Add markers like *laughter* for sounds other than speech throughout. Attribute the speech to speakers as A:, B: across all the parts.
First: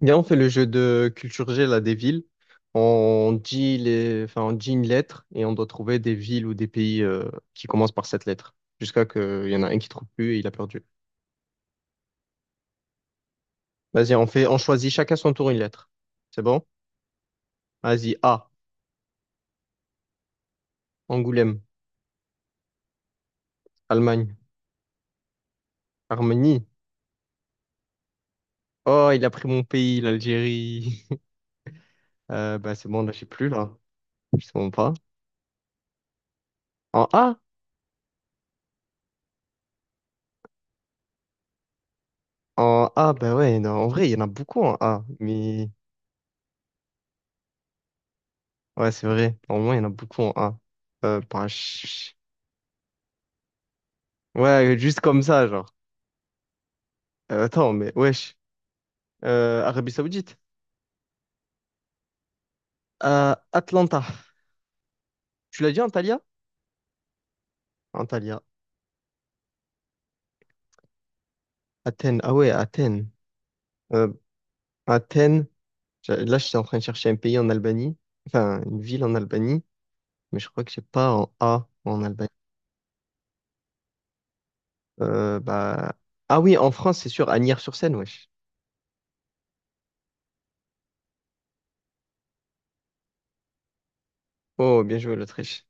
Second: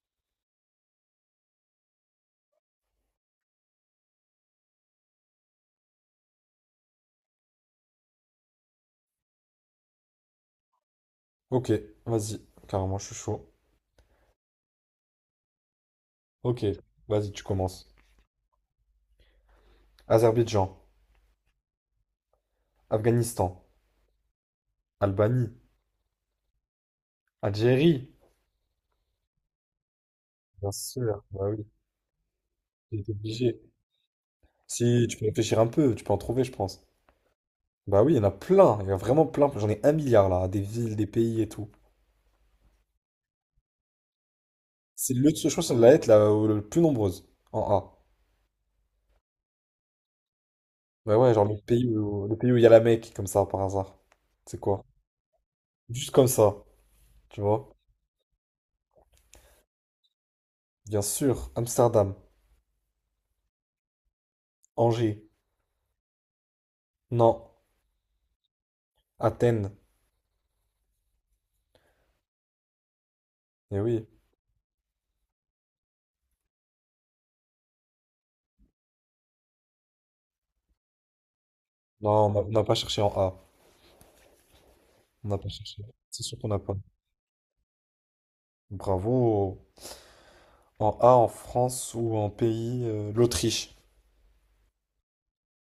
A: Viens, on fait le jeu de culture G, là, des villes. On dit les, enfin, on dit une lettre et on doit trouver des villes ou des pays qui commencent par cette lettre. Jusqu'à qu'il y en a un qui trouve plus et il a perdu.
B: Ok, vas-y, carrément, je suis chaud.
A: Vas-y, on choisit chacun son tour une lettre. C'est bon?
B: Ok, vas-y, tu commences.
A: Vas-y, A,
B: Azerbaïdjan,
A: Angoulême,
B: Afghanistan,
A: Allemagne,
B: Albanie,
A: Arménie.
B: Algérie.
A: Oh, il a pris mon pays,
B: Bien
A: l'Algérie. *laughs*
B: sûr, bah oui,
A: C'est bon,
B: j'ai
A: là, j'ai plus,
B: obligé.
A: là. Je sais même pas.
B: Si, tu peux réfléchir un peu, tu peux en trouver, je pense.
A: En A?
B: Bah oui, il y en a plein, il y en a vraiment plein. J'en ai un milliard là, des villes, des pays et tout.
A: En A, bah ouais, non, en vrai, il y en a beaucoup en A.
B: Je crois que
A: Mais,
B: c'est la lettre la le plus nombreuse, en A.
A: ouais, c'est vrai. Au moins, il y en a beaucoup en A.
B: Bah ouais, genre
A: Bah, je
B: le pays où il y a la Mecque, comme ça, par hasard. C'est
A: Ouais,
B: quoi?
A: juste comme ça, genre.
B: Juste comme ça, tu
A: Attends,
B: vois.
A: mais wesh. Arabie Saoudite.
B: Bien sûr, Amsterdam,
A: À Atlanta.
B: Angers,
A: Tu l'as dit, Antalya?
B: Nantes,
A: Antalya.
B: Athènes.
A: Athènes. Ah ouais, Athènes.
B: Eh oui.
A: Euh, Athènes. Là, je suis en train de chercher un pays en Albanie. Enfin, une ville en Albanie. Mais je crois que j'ai pas en A en
B: Non,
A: Albanie.
B: on n'a pas cherché en A. On n'a pas cherché.
A: Bah...
B: C'est sûr
A: Ah
B: qu'on
A: oui,
B: n'a
A: en
B: pas.
A: France, c'est sûr. Agnières-sur-Seine, wesh.
B: Bravo. En A, en France ou en pays, l'Autriche.
A: Oh, bien joué, l'Autriche.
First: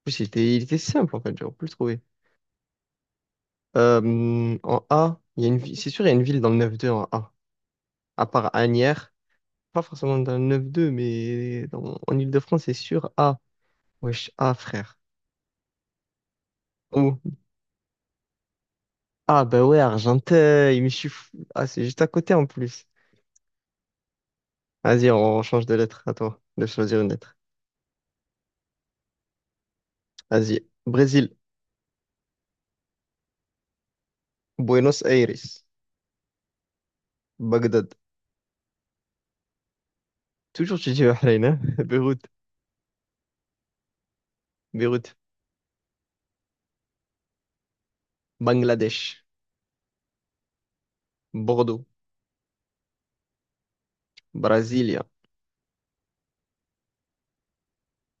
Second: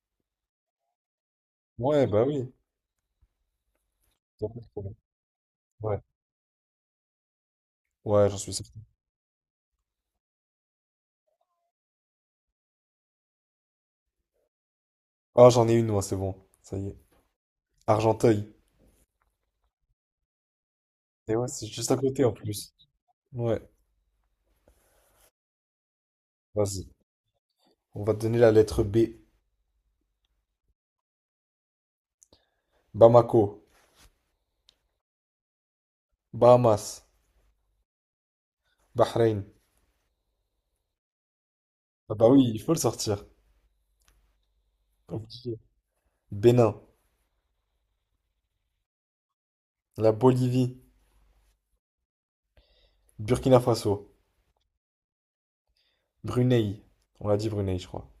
A: En plus, il était simple, en fait. J'aurais pu le trouver.
B: Ouais, bah oui. T'as pas de
A: En
B: problème.
A: A, il y a une ville. C'est
B: Ouais,
A: sûr, il y a une ville dans le 9-2 en A. À
B: ouais, j'en suis
A: part
B: certain.
A: Agnières. Pas forcément dans le 9-2, mais dans- en Ile-de-France, c'est sûr. Ah, wesh, ah, frère.
B: Ah, j'en ai une, moi, c'est bon. Ça y est.
A: Ou,
B: Argenteuil.
A: ah, bah ouais, Argenteuil, mais je suis fou.
B: Et ouais,
A: Ah,
B: c'est
A: c'est
B: juste à
A: juste à
B: côté en
A: côté en
B: plus.
A: plus.
B: Ouais,
A: Vas-y, on change de lettre. À toi de
B: vas-y.
A: choisir une lettre.
B: On va te donner la lettre B.
A: Vas-y. Brésil,
B: Bamako,
A: Buenos Aires,
B: Bahamas,
A: Bagdad.
B: Bahreïn.
A: Toujours, tu dis Bahreïn, hein? *laughs*
B: Ah
A: Beyrouth,
B: bah oui, il faut le sortir.
A: Beyrouth,
B: Obligé. Bénin,
A: Bangladesh,
B: la Bolivie,
A: Bordeaux,
B: Burkina Faso,
A: Brasilia.
B: Brunei. On l'a dit Brunei, je crois.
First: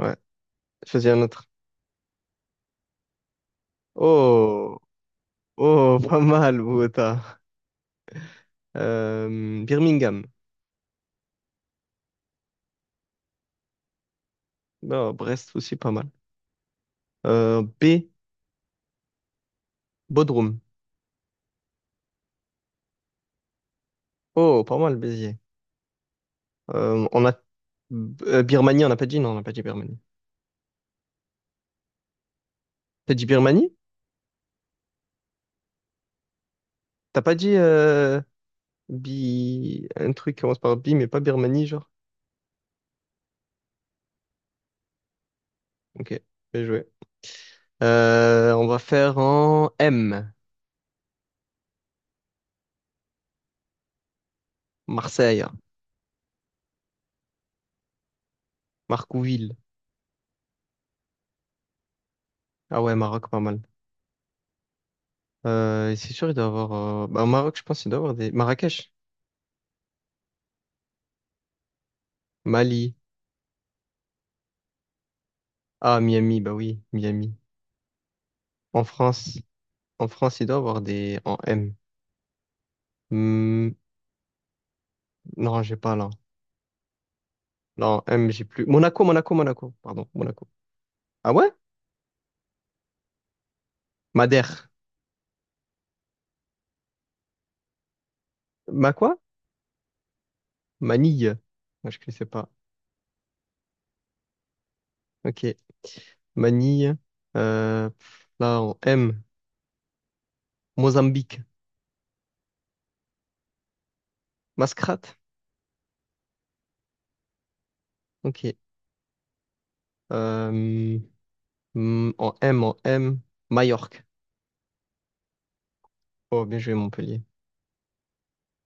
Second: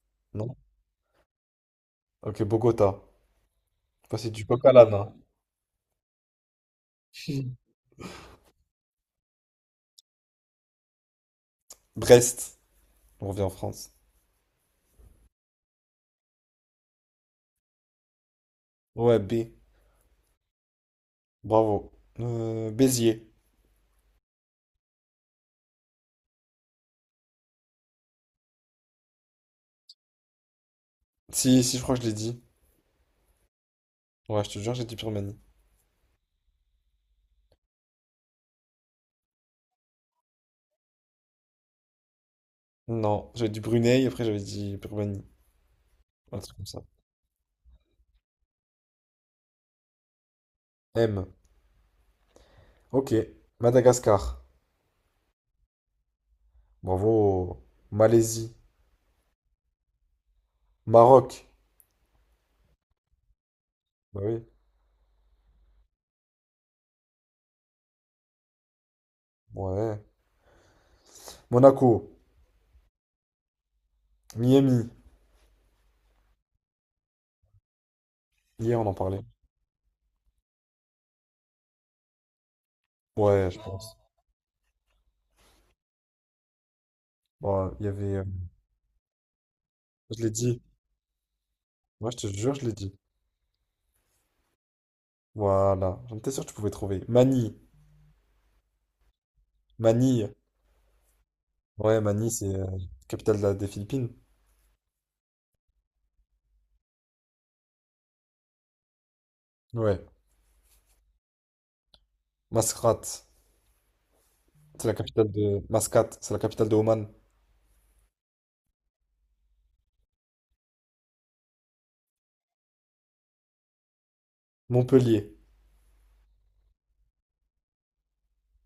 A: Ouais,
B: Non?
A: choisis un autre.
B: Ok, Bogota. Enfin, c'est du coq à
A: Oh,
B: l'âne, hein.
A: oh, pas mal, Bogota. Birmingham.
B: Brest. On revient en France.
A: Non, Brest aussi, pas mal. B.
B: Ouais, B.
A: Bodrum.
B: Bravo. Béziers.
A: Oh, pas mal, Béziers. On a Birmanie, on n'a pas dit, non, on n'a pas dit Birmanie.
B: Si, si, je crois que je l'ai dit.
A: T'as dit Birmanie?
B: Ouais, je te jure, j'ai dit Birmanie.
A: T'as pas dit Bi... un truc qui commence par Bi, mais pas Birmanie, genre?
B: Non, j'avais dit Brunei, après j'avais dit Birmanie.
A: Ok,
B: Un truc
A: bien
B: comme ça.
A: joué. On va faire en M,
B: M. Ok. Madagascar.
A: Marseille,
B: Bravo. Malaisie.
A: Marcouville.
B: Maroc.
A: Ah ouais, Maroc, pas mal.
B: Bah oui.
A: C'est sûr, il doit y avoir... Bah, au Maroc, je pense qu'il doit y avoir des... Marrakech,
B: Ouais. Monaco.
A: Mali.
B: Miami.
A: Ah, Miami, bah oui, Miami.
B: Hier,
A: En
B: on en parlait.
A: France, en France, il doit y avoir des... En M.
B: Ouais, je
A: Hmm,
B: pense.
A: non, j'ai pas là.
B: Ouais, il y
A: Non,
B: avait.
A: M, j'ai plus. Monaco, Monaco, Monaco. Pardon,
B: Je l'ai
A: Monaco.
B: dit.
A: Ah ouais?
B: Ouais, je te jure, je l'ai dit.
A: Madère.
B: Voilà. J'en étais sûr que tu pouvais trouver. Manille.
A: Ma quoi?
B: Manille.
A: Manille. Moi, je
B: Ouais,
A: ne sais
B: Manille,
A: pas.
B: c'est capitale de des Philippines.
A: Ok. Manille. Là, en M.
B: Ouais.
A: Mozambique.
B: Mascate, c'est la
A: Mascrate.
B: capitale de... Mascate, c'est la capitale de Oman.
A: Ok. Euh, en M. Majorque.
B: Montpellier,
A: Oh, bien joué, Montpellier.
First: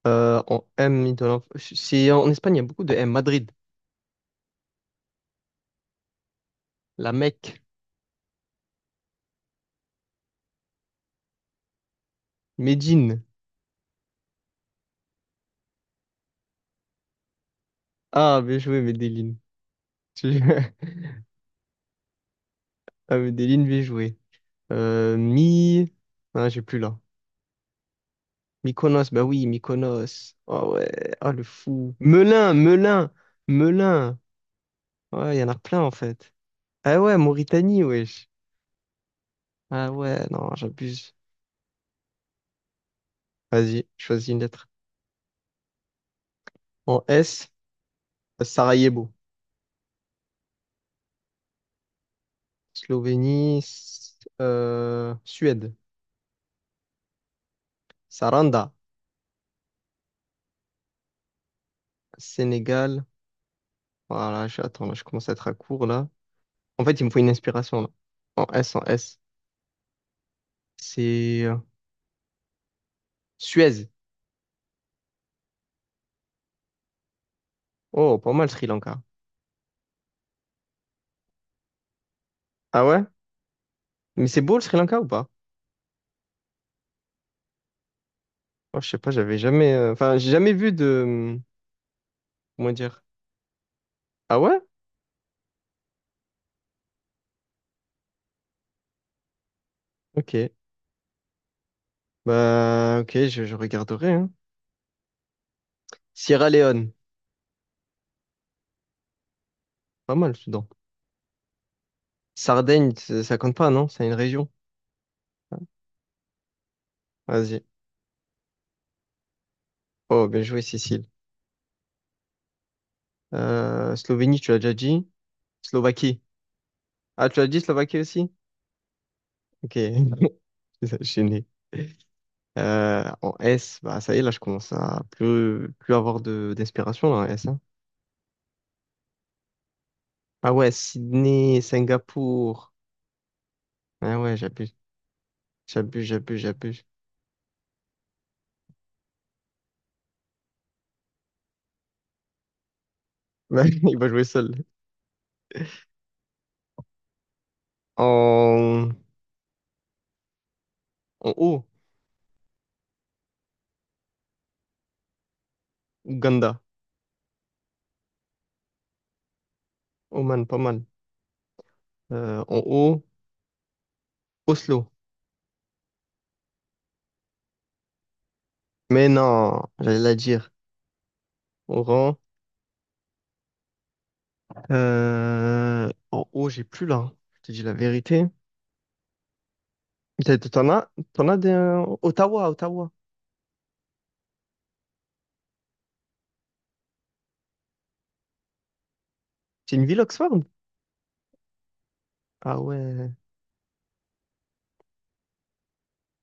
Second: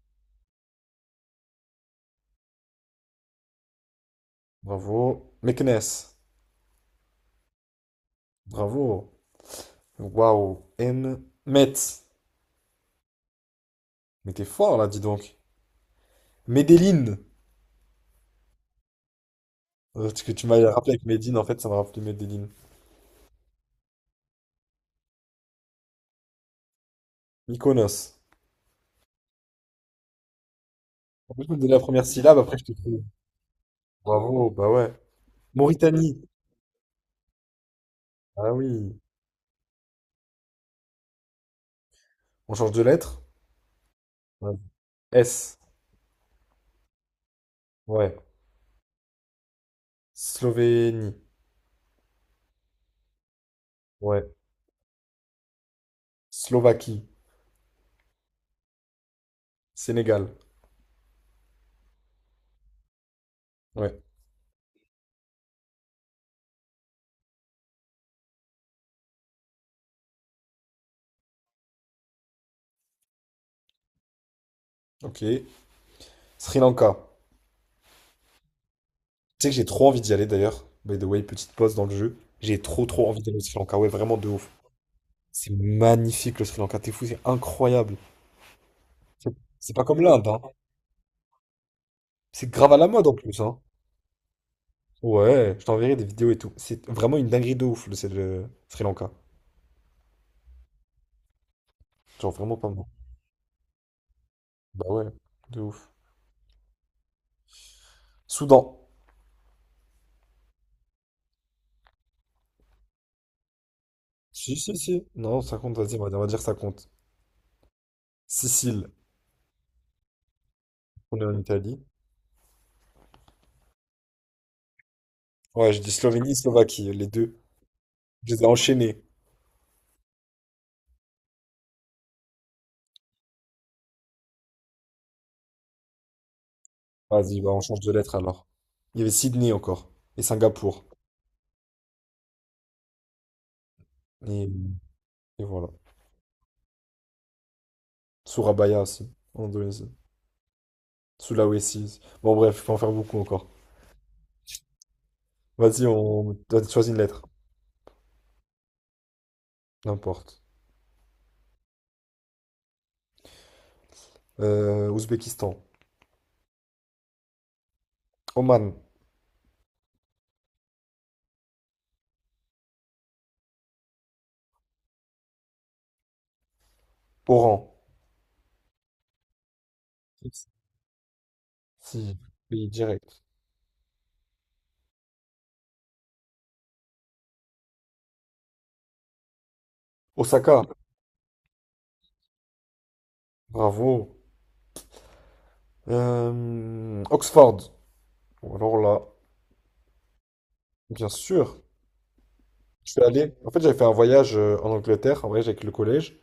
A: En M, c'est en Espagne, il y a beaucoup de M. Madrid.
B: bravo. Meknès,
A: La Mecque.
B: bravo. Waouh. Metz,
A: Médine.
B: mais t'es fort là, dis donc. Medellin,
A: Ah, bien joué, Medellin.
B: Parce que tu
A: *laughs*
B: m'as rappelé avec Medine, en fait, ça m'a rappelé Medellin.
A: Ah, Medellin, bien joué. Mi. Ah, j'ai plus là.
B: Mykonos.
A: Mykonos, bah oui, Mykonos. Oh ouais, ah
B: En
A: le
B: plus, je me donnais la
A: fou.
B: première syllabe, après je te trouve.
A: Melun.
B: Bravo, bah ouais.
A: Ouais, il y en a plein en
B: Mauritanie,
A: fait. Ah ouais, Mauritanie, wesh.
B: ah oui.
A: Ah ouais, non, j'abuse.
B: On change de lettre?
A: Vas-y, choisis une
B: Ouais.
A: lettre.
B: S,
A: En S,
B: ouais.
A: Sarajevo.
B: Slovénie, ouais.
A: Suède.
B: Slovaquie.
A: Saranda,
B: Sénégal.
A: Sénégal.
B: Ouais.
A: Attends, là, je commence à être à court là. En fait, il me faut une inspiration là. En S. C'est Suez.
B: Ok. Sri Lanka.
A: Oh, pas mal Sri Lanka.
B: Tu sais que j'ai trop envie d'y aller d'ailleurs. By the way, petite pause dans le jeu. J'ai
A: Ah
B: trop
A: ouais?
B: trop envie d'aller au Sri Lanka. Ouais, vraiment
A: Mais
B: de
A: c'est
B: ouf.
A: beau le Sri Lanka ou pas?
B: C'est magnifique le Sri Lanka. T'es fou, c'est incroyable.
A: Oh, je sais pas,
B: C'est
A: j'avais jamais,
B: c'est pas comme
A: enfin,
B: l'Inde,
A: j'ai
B: hein.
A: jamais vu de,
B: C'est
A: comment
B: grave à la
A: dire.
B: mode en plus, hein.
A: Ah ouais?
B: Ouais, je t'enverrai des vidéos et tout. C'est vraiment une dinguerie de ouf le, c'est le Sri Lanka.
A: Ok.
B: Genre vraiment pas mal.
A: Bah, ok, je regarderai, hein.
B: Bah ouais, de ouf.
A: Sierra Leone,
B: Soudan.
A: pas mal, Soudan. Sardaigne, ça compte pas, non? C'est une région.
B: Si, si, si. Non, ça compte, vas-y, on va dire ça compte.
A: Vas-y.
B: Sicile.
A: Oh, bien joué, Cécile.
B: On est en Italie.
A: Slovénie, tu l'as déjà dit.
B: Ouais, je dis
A: Slovaquie.
B: Slovénie, Slovaquie, les
A: Ah,
B: deux.
A: tu l'as dit Slovaquie aussi?
B: Je les ai enchaînés.
A: Ok. *laughs* Gêné. En S, bah, ça y est, là, je commence à plus avoir d'inspiration, là, en
B: Vas-y,
A: S,
B: bah
A: hein.
B: on change de lettre alors. Il y avait Sydney encore. Et
A: Ah ouais,
B: Singapour.
A: Sydney, Singapour. Ah ouais,
B: Et, et voilà.
A: j'abuse.
B: Surabaya aussi. En Indonésie. Sulawesi. Bon bref, je peux en faire beaucoup encore.
A: Mais *laughs* il va jouer seul.
B: Vas-y, on choisit une lettre.
A: En,
B: N'importe.
A: en haut,
B: Ouzbékistan.
A: Ouganda.
B: Oman.
A: Oman, pas mal. En haut, Oslo.
B: Oran.
A: Mais non, j'allais la dire. Oran.
B: Si. Pays direct.
A: En haut, j'ai plus là. Hein. Je te dis la vérité.
B: Osaka.
A: T'en as des... Ottawa.
B: Bravo. Oxford. Bon, alors là,
A: C'est une ville Oxford?
B: bien sûr.
A: Ah
B: Je suis
A: ouais.
B: allé. En fait, j'avais fait un voyage en Angleterre, un voyage avec le collège.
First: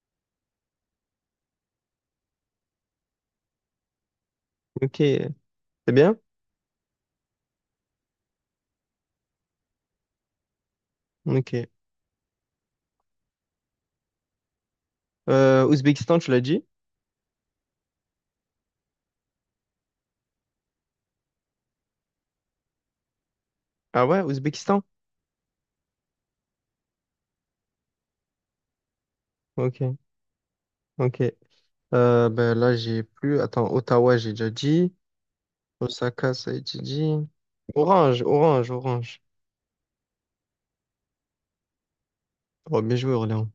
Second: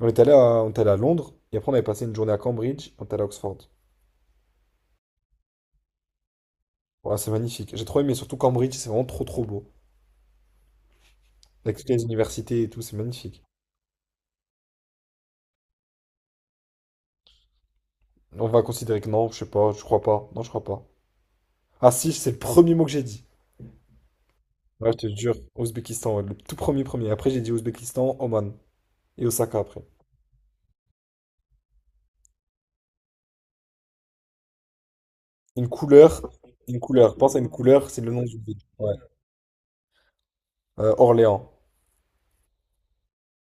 B: On est allé à Londres et après on avait passé une journée à Cambridge, on est allé à Oxford.
A: Ok. C'est bien?
B: Ouais, c'est magnifique. J'ai trop aimé, surtout Cambridge, c'est vraiment trop trop beau.
A: Ok.
B: Avec toutes les universités et tout, c'est magnifique.
A: Ouzbékistan, tu l'as dit?
B: On va considérer que non, je sais pas, je crois pas. Non, je crois pas. Ah si, c'est le premier mot que j'ai dit.
A: Ah ouais, Ouzbékistan?
B: Ouais, je te jure, Ouzbékistan, ouais, le tout premier premier. Après j'ai dit Ouzbékistan, Oman et Osaka après.
A: Ok. Ok. Ben là, j'ai plus. Attends, Ottawa, j'ai déjà dit.
B: Une couleur,
A: Osaka, ça a été
B: une
A: dit.
B: couleur, pense à une couleur, c'est le nom du pays. Ouais.
A: Orange.
B: Orléans.
A: Oh, bien joué, Orléans.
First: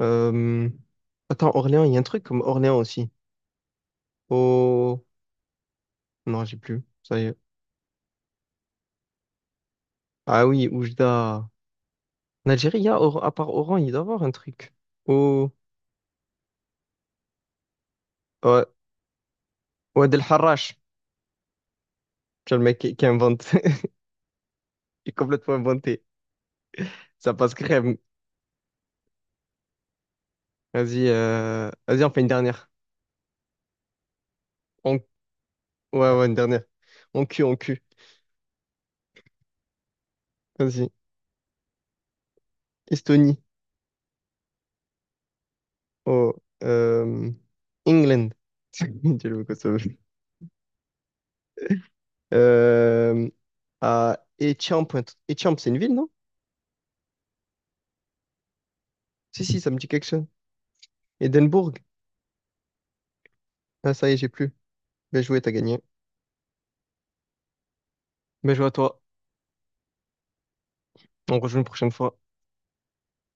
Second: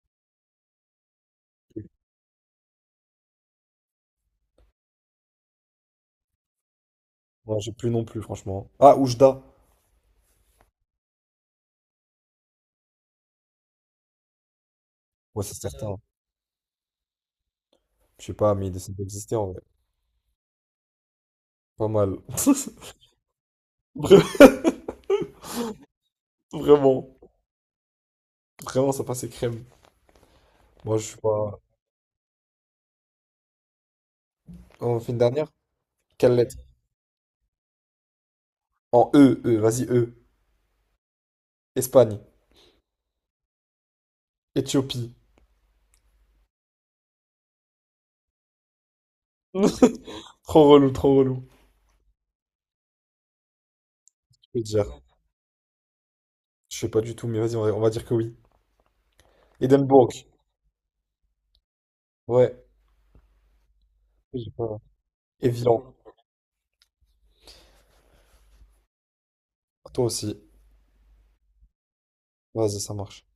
A: Euh, Attends, Orléans, il y a un truc comme Orléans aussi. Oh, non, j'ai plus. Ça y est.
B: Non, j'ai plus non plus, franchement. Ah, Oujda.
A: Ah oui, Oujda. En Algérie, il y a, Or- à part Oran, il doit y avoir un truc.
B: Ouais,
A: Oh,
B: c'est certain. Je sais pas,
A: ouais.
B: mais il décide d'exister en vrai.
A: Ouad El Harrach.
B: Pas mal.
A: Tu vois, le mec qui invente. *laughs*
B: *laughs*
A: Il est complètement inventé.
B: Vraiment.
A: Ça passe crème.
B: Vraiment, ça passait crème. Moi, je suis pas.
A: Vas-y, on fait une dernière. On,
B: On fait une dernière?
A: ouais, ouais, une
B: Quelle lettre?
A: dernière. En cul, en cul.
B: En E, E, vas-y, E.
A: Vas-y.
B: Espagne.
A: Estonie.
B: Éthiopie.
A: Oh, euh, England. *laughs* Diallo Kosovo.
B: *laughs* Trop relou, trop relou.
A: Euh, à
B: Je peux dire.
A: Étiamp. Étiamp, c'est une ville, non?
B: Je sais pas du tout, mais vas-y, on va dire que oui.
A: Si, si, ça me dit quelque
B: Édimbourg.
A: chose. Édimbourg.
B: Ouais.
A: Ah, ça y est, j'ai
B: J'ai
A: plus.
B: pas-
A: Bien joué,
B: Et
A: t'as gagné.
B: Vilan.
A: Bien joué à toi.
B: Toi aussi.
A: On rejoue une prochaine fois.
B: Vas-y, ça marche.